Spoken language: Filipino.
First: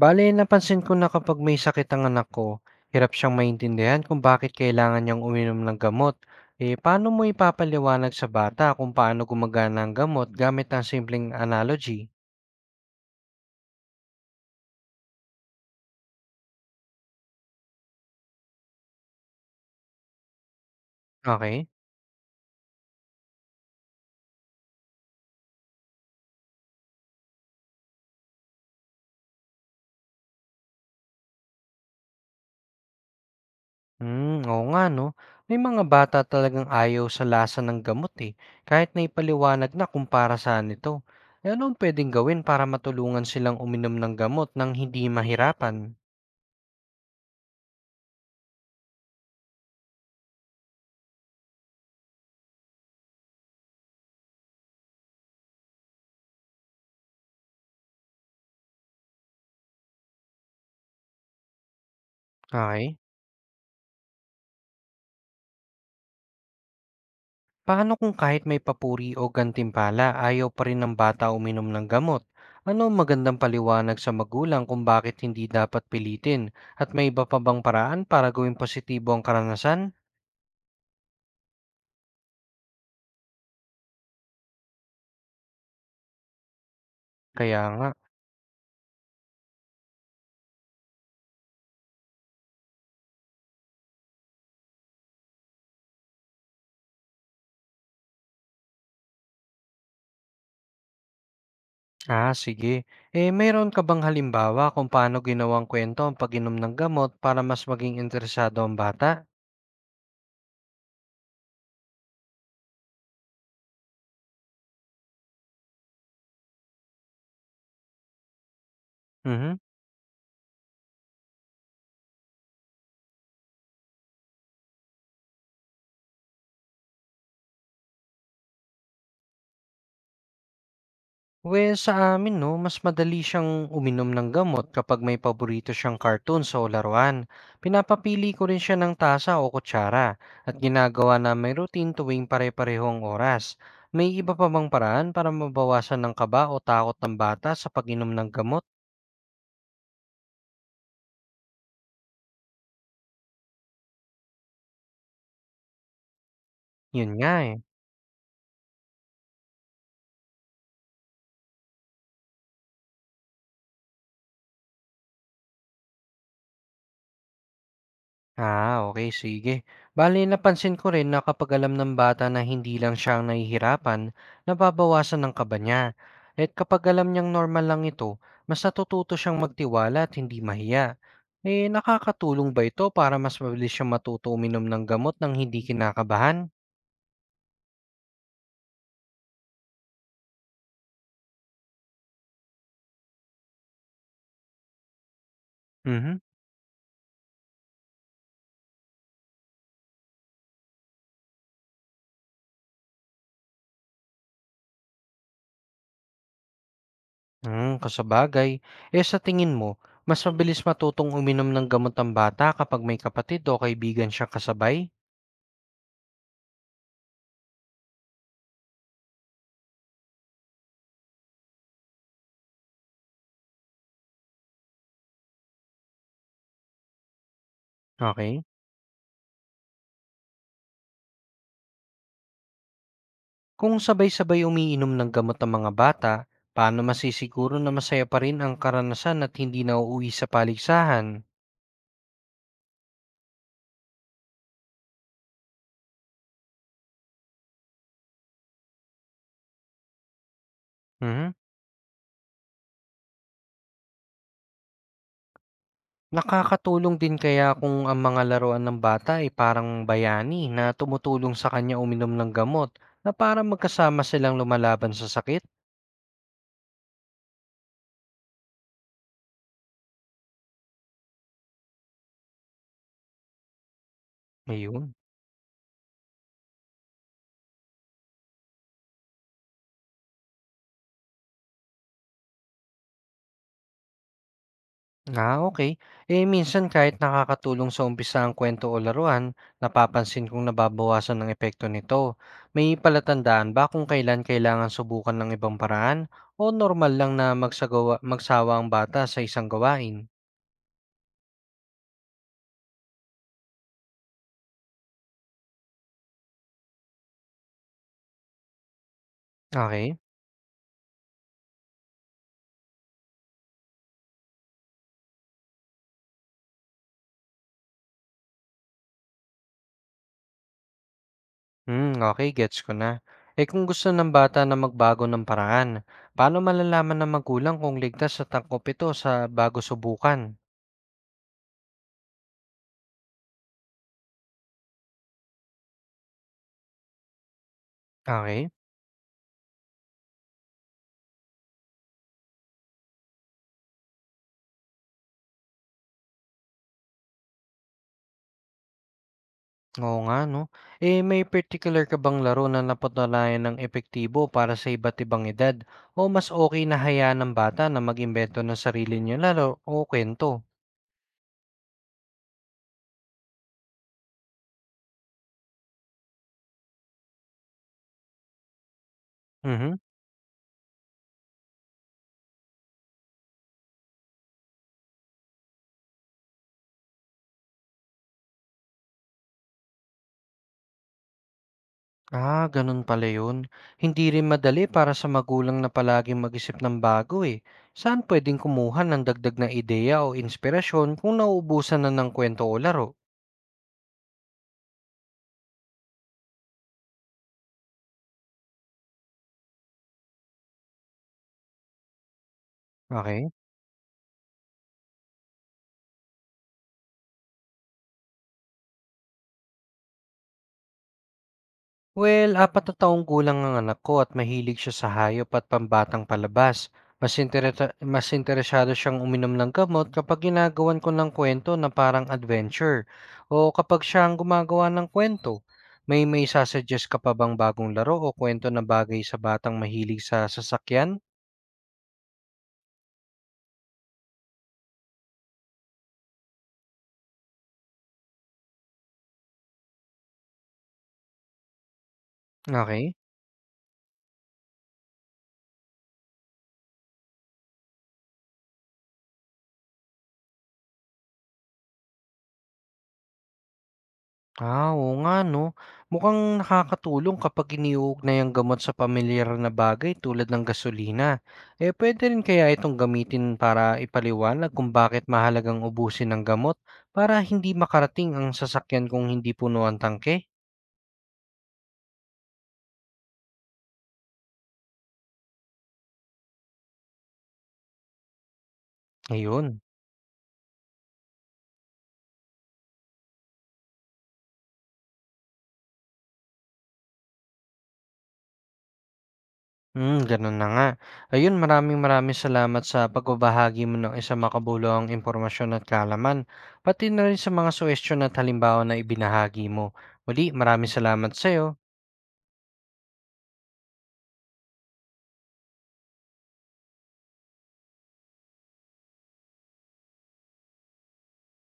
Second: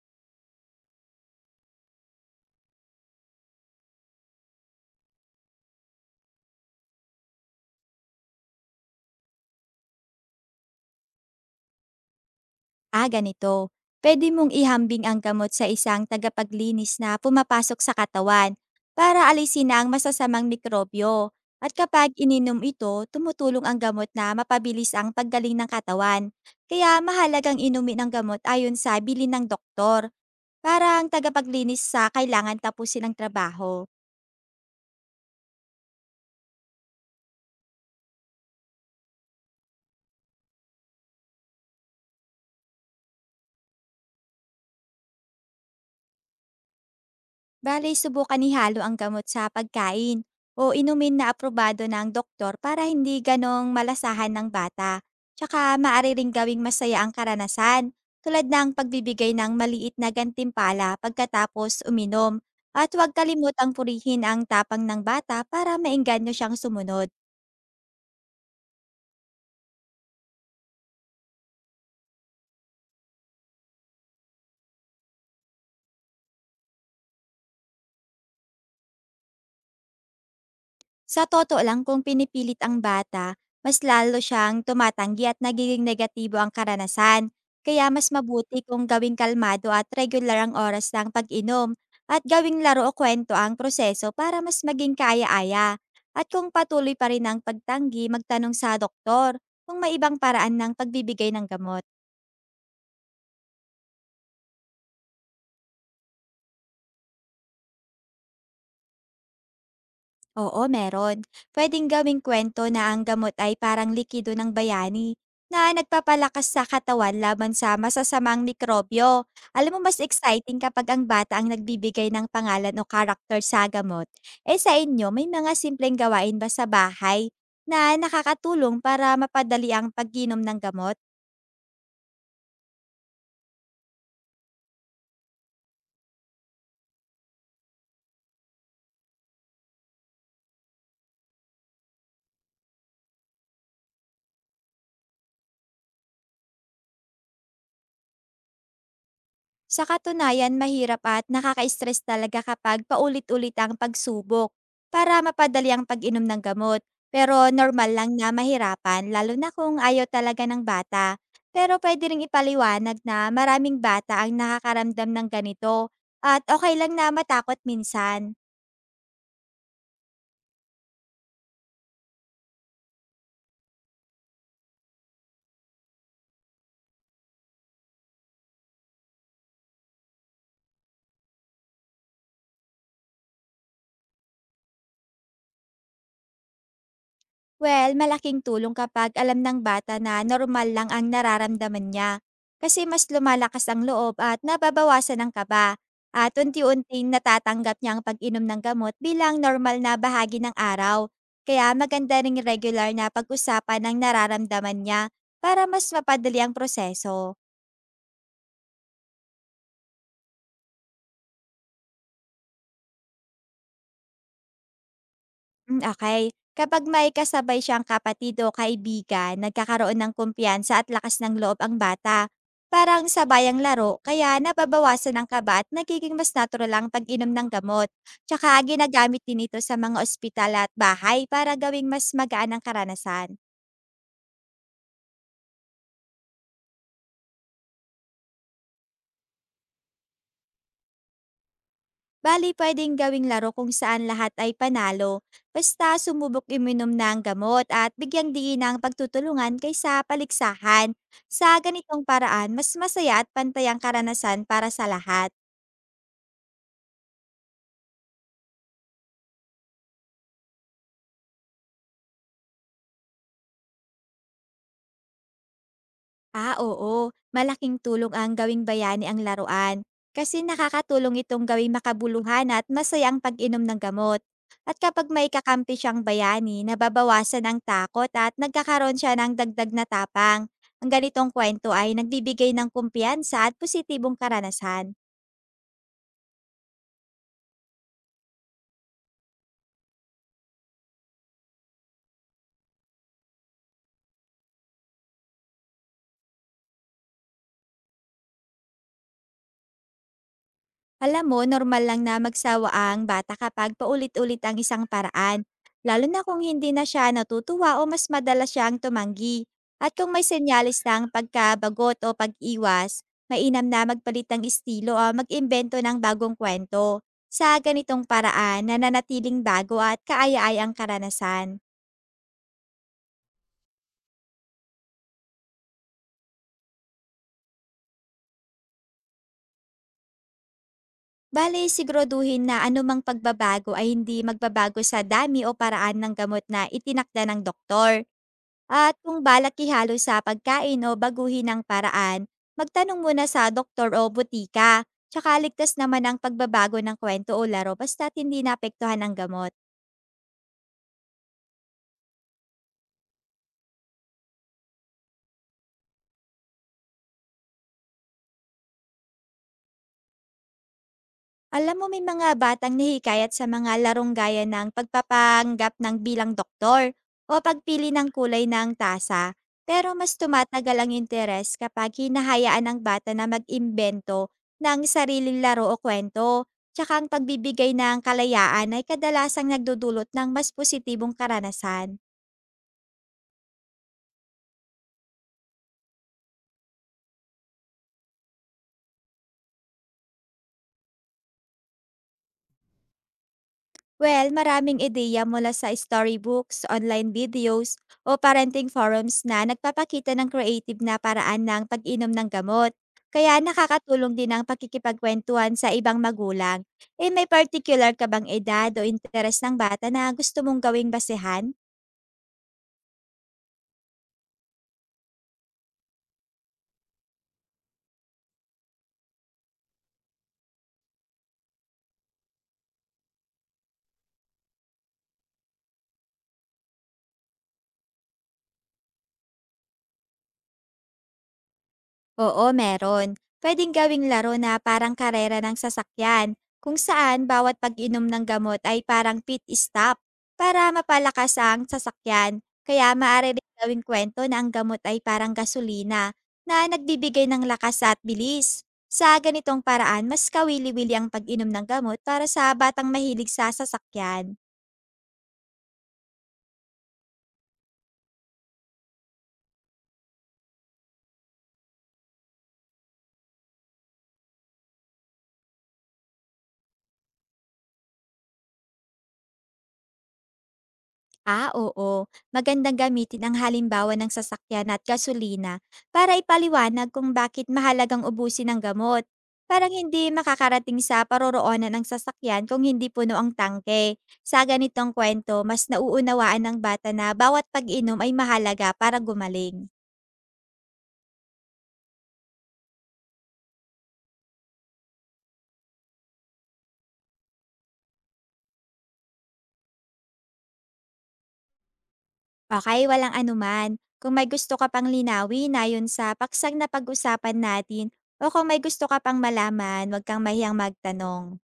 Bale, napansin ko na kapag may sakit ang anak ko, hirap siyang maintindihan kung bakit kailangan niyang uminom ng gamot. Eh, paano mo ipapaliwanag sa bata kung paano gumagana ang gamot gamit ang simpleng analogy? Ah, ganito. Pwede mong ihambing ang gamot sa isang tagapaglinis na pumapasok sa katawan para alisin na ang masasamang mikrobyo. Okay? At kapag ininom ito, tumutulong ang gamot na mapabilis ang paggaling ng katawan. Kaya mahalagang inumin ang gamot ayon sa bilin ng doktor para ang tagapaglinis sa kailangan tapusin ang trabaho. Hmm, oo nga no. May mga bata talagang ayaw sa lasa ng gamot eh, kahit na ipaliwanag na kung para saan ito. Eh, ano ang pwedeng gawin para matulungan silang uminom ng gamot nang hindi mahirapan? Bale, subukan ihalo ang gamot sa pagkain o inumin na aprobado ng doktor para hindi ganong malasahan ng bata. Tsaka maaari ring gawing masaya ang karanasan, tulad ng pagbibigay ng maliit na gantimpala pagkatapos uminom. At Okay? huwag kalimutang purihin ang tapang ng bata para maengganyo siyang sumunod. Paano kung kahit may papuri o gantimpala, ayaw pa rin ng bata uminom ng gamot? Ano ang magandang paliwanag sa magulang kung bakit hindi dapat pilitin? At may iba pa bang paraan para gawing positibo ang karanasan? Sa totoo lang kung pinipilit ang bata, mas lalo siyang tumatanggi at nagiging negatibo ang karanasan. Kaya nga. Kaya mas mabuti kung gawing kalmado at regular ang oras ng pag-inom at gawing laro o kwento ang proseso para mas maging kaaya-aya. At kung patuloy pa rin ang pagtanggi, magtanong sa doktor kung may ibang paraan ng pagbibigay ng gamot. Ah, sige. Eh, mayroon ka bang halimbawa kung paano ginawang kwento ang pag-inom ng gamot para mas maging interesado ang bata? Oo, meron. Pwedeng gawing kwento na ang gamot ay parang likido ng bayani na nagpapalakas sa katawan laban sa masasamang mikrobyo. Mhm. Alam mo, mas exciting kapag ang bata ang nagbibigay ng pangalan o karakter sa gamot. Eh sa inyo, may mga simpleng gawain ba sa bahay na nakakatulong para mapadali ang pagginom ng gamot? Well, sa amin 'no, mas madali siyang uminom ng gamot kapag may paborito siyang cartoons o laruan. Pinapapili ko rin siya ng tasa o kutsara at ginagawa na may routine tuwing pare-pareho ang oras. May iba pa bang paraan para mabawasan ng kaba o takot ng bata sa pag-inom ng gamot? Sa katunayan, mahirap at nakaka-stress talaga kapag paulit-ulit ang pagsubok para mapadali ang pag-inom ng gamot. Yun nga Pero eh. normal lang na mahirapan, lalo na kung ayaw talaga ng bata. Pero pwede rin ipaliwanag na maraming bata ang nakakaramdam ng ganito at okay lang na matakot minsan. Ah, okey, sige. Bale napansin ko rin na kapag alam ng bata na hindi lang siya ang nahihirapan, nababawasan ang kaba niya. At kapag alam niyang normal lang ito, mas natututo siyang magtiwala at hindi mahiya. Eh, nakakatulong ba ito para mas mabilis siyang matuto uminom ng gamot nang hindi kinakabahan? Well, malaking tulong kapag alam ng bata na normal lang ang nararamdaman niya. Kasi mas lumalakas ang loob at nababawasan ang kaba. Mhm. At unti-unti natatanggap niya ang pag-inom ng gamot bilang normal na bahagi ng araw. Kaya maganda ring regular na pag-usapan ang nararamdaman niya para mas mapadali ang proseso. Hmm, kasabagay. Eh, sa tingin mo, mas mabilis matutong uminom ng gamot ang bata kapag may kapatid o kaibigan siyang kasabay? Hmm, okay. Kapag may kasabay siyang kapatid o kaibigan, nagkakaroon ng kumpiyansa at lakas ng loob ang bata. Parang sabay ang laro, kaya nababawasan ang kaba at nagiging mas natural ang pag-inom ng gamot. Okay? Tsaka ginagamit din ito sa mga ospital at bahay para gawing mas magaan ang karanasan. Kung sabay-sabay umiinom ng gamot ang mga bata, paano masisiguro na masaya pa rin ang karanasan at hindi nauuwi sa paligsahan? Bali, pwedeng gawing laro kung saan lahat ay panalo. Basta sumubok iminom ng gamot at bigyang diin ang pagtutulungan kaysa paliksahan. Mhm. Sa ganitong paraan, mas masaya at pantay ang karanasan para sa lahat. Nakakatulong din kaya kung ang mga laruan ng bata ay parang bayani na tumutulong sa kanya uminom ng gamot na para magkasama silang lumalaban sa sakit? Ah, oo. Malaking tulong ang gawing bayani ang laruan kasi nakakatulong itong gawing makabuluhan at masaya ang pag-inom ng gamot. At Ayun. kapag may kakampi siyang bayani, nababawasan ang takot at nagkakaroon siya ng dagdag na tapang. Ang ganitong kwento ay nagbibigay ng kumpiyansa at positibong karanasan. Ah, okay. Eh, minsan kahit nakakatulong sa umpisa ang kuwento o laruan, napapansin kong nababawasan ang epekto nito. May palatandaan ba kung kailan kailangan subukan ng ibang paraan o normal lang na magsawa ang bata sa isang gawain? Alam mo, normal lang na magsawa ang bata kapag paulit-ulit ang isang paraan, lalo na kung hindi na siya natutuwa o mas madalas siyang tumanggi. At Okay. kung may senyalis ng pagkabagot o pag-iwas, mainam na magpalit ng estilo o mag-imbento ng bagong kwento. Sa ganitong paraan, nananatiling bago at kaaya-ayang karanasan. Hmm, okay, gets ko na. Eh, kung gusto ng bata na magbago ng paraan, paano malalaman ng magulang kung ligtas sa tangkop ito sa bago subukan? Bale, siguraduhin na anumang pagbabago ay hindi magbabago sa dami o paraan ng gamot na itinakda ng doktor. Okay. At kung balak ihalo sa pagkain o baguhin ang paraan, magtanong muna sa doktor o butika. Tsaka ligtas naman ang pagbabago ng kwento o laro basta't hindi naapektuhan ang gamot. Oo nga 'no. Eh, may particular ka bang laro na napatunayan ng epektibo para sa iba't ibang edad o mas okey na hayaan ng bata na mag-imbento ng sarili niya laro o kuwento? Alam mo, may mga batang nahihikayat sa mga larong gaya ng pagpapanggap ng bilang doktor o pagpili ng kulay ng tasa. Mhm. Pero mas tumatagal ang interes kapag hinahayaan ang bata na mag-imbento ng sariling laro o kwento. Tsaka ang pagbibigay ng kalayaan ay kadalasang nagdudulot ng mas positibong karanasan. Ah, gano'n pala 'yun. Hindi rin madali para sa magulang na palaging mag-isip ng bago, eh. Saan puwedeng kumuha ng dagdag na ideya o inspirasyon kung nauubusan na ng kwento o laro? Well, maraming ideya mula sa storybooks, online videos, o parenting forums na nagpapakita ng creative na paraan ng pag-inom ng gamot. Okay. Kaya nakakatulong din ang pakikipagkwentuhan sa ibang magulang. Eh may particular ka bang edad o interes ng bata na gusto mong gawing basehan? Well, apat na taong gulang ang anak ko at mahilig siya sa hayop at pambatang palabas. Mas interesado siyang uminom ng gamot kapag ginagawan ko ng kwento na parang adventure o kapag siya ang gumagawa ng kwento. May sasuggest ka pa bang bagong laro o kwento na bagay sa batang mahilig sa sasakyan? Oo, meron. Pwedeng gawing laro na parang karera ng sasakyan, kung saan bawat pag-inom ng gamot ay parang pit stop para mapalakas ang sasakyan. Kaya Okay. maaari rin gawing kwento na ang gamot ay parang gasolina na nagbibigay ng lakas at bilis. Sa ganitong paraan, mas kawili-wili ang pag-inom ng gamot para sa batang mahilig sa sasakyan. Ah, oo nga 'no. Mukhang nakakatulong kapag iniuugnay ang gamot sa pamilyar na bagay tulad ng gasolina. Eh, puwede rin kaya itong gamitin para ipaliwanag kung bakit mahalagang ubusin ang gamot para hindi makarating ang sasakyan kung hindi puno ang tangke? Ah, oo. Magandang gamitin ang halimbawa ng sasakyan at gasolina para ipaliwanag kung bakit mahalagang ubusin ang gamot. Ayun. Parang hindi makakarating sa paroroonan ng sasakyan kung hindi puno ang tangke. Sa ganitong kwento, mas nauunawaan ng bata na bawat pag-inom ay mahalaga para gumaling. Hmm, gano'n na nga. Ayun, maraming maraming salamat sa pagbabahagi mo ng isang makabuluhang impormasyon at kaalaman, pati na rin sa mga suhestiyon at halimbawa na ibinahagi mo. Muli, maraming salamat sa'yo. Okay, walang anuman. Kung may gusto ka pang linawin ayon sa paksang na pag-usapan natin o kung may gusto ka pang malaman, huwag kang mahiyang magtanong.